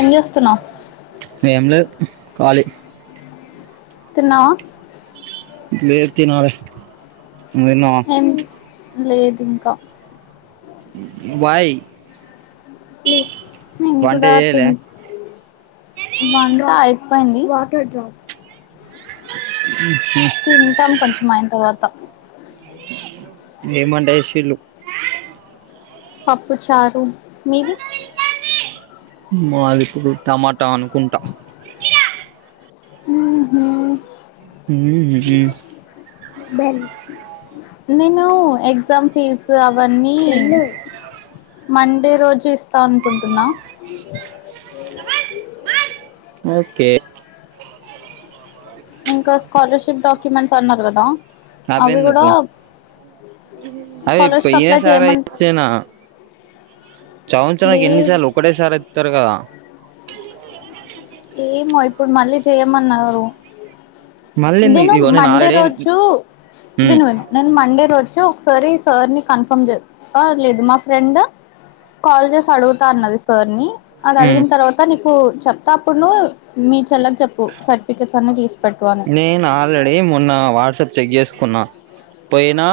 ఏం చేస్తున్నావు ఎం లేదు కాళీ తిన్నావ లేద్ తినలే అ నువ్ తిన్నావా లేదింకా వై ప్లీజ్ నేను కూడా చేయలే తిన్ వన్ రైఫ్ పైన్ది తింటాం కొంచ్ మైన్ తర్వాత ఎం వంట చెషిల్లు పప్పు చారు మీది మాది ఇప్పుడు టమాటా అనుకుంటా మ్ హు మ్ హు నేను ఎగ్జామ్ ఫీజు అవన్నీ మండే రోజు ఇస్తా అనుకుంటున్నా ఓకే ఇంకా స్కాలర్షిప్ డాక్యుమెంట్స్ అన్నారు కదా అవ్వి కూడా అది స్కాలర్షిప్ పోయిన అప్లై సారే చేయమన్ ఇచ్చినా సంవత్సరానికి లేదు ఎన్నిసార్లు ఒటే సరి ఇత్తరు కదా ఏమో ఇప్పుడు మళ్ళీ చేయమన్నారు మళ్ళీ ఎందుకు నేను ఇగో మండే ఆల్రెడీ రోజు ఉమ్, విను విను నేను మండే రోజు సో ఒకసారి సార్ ని కన్ఫర్మ్ చే లేదు మా ఫ్రెండ్ కాల్ చేసి అడుగుతా అన్నది సార్ ని అది ఉమ్. అడిగిన తర్వాత నీకు అప్పునూ మీ చెల్ల. నేనాల్రెడీ మొన్న వాట్సాప్ చెక్ జేసు. కున్నా. పోయినా,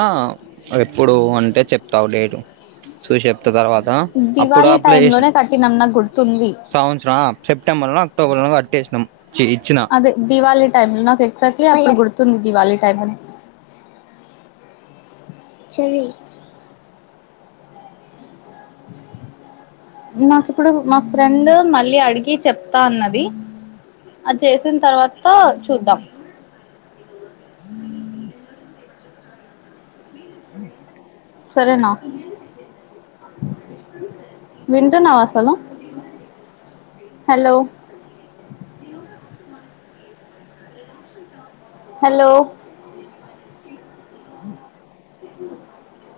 ఎప్పుడు అంటే చెప్తావు డేటు, చూసి ఎప్. త తర్వాత దివాళీ అప్పుడప్లై టైమ్ జేసిన లోనే కట్టినాం నాకు గుర్తుంది సంవత్సర ఆ సెప్టెంబర్ లో అక్టోబర్ లో కట్టేసి. నమ్. అదే దివాళీ. టైంల నాకు ఎగ్జాక్ట్లీ అప్పుడు గుర్తుంది దివాళి టైం అని. నాకు ఇప్పుడు మా ఫ్రెండ్ మళ్ళీ అడిగి చెప్తా అన్నది. అది చేసిన్ తర్వాత చూద్దాం. సరేనా! వింటున్నావాసలు.? హలో. ! హాలో. ! ఆ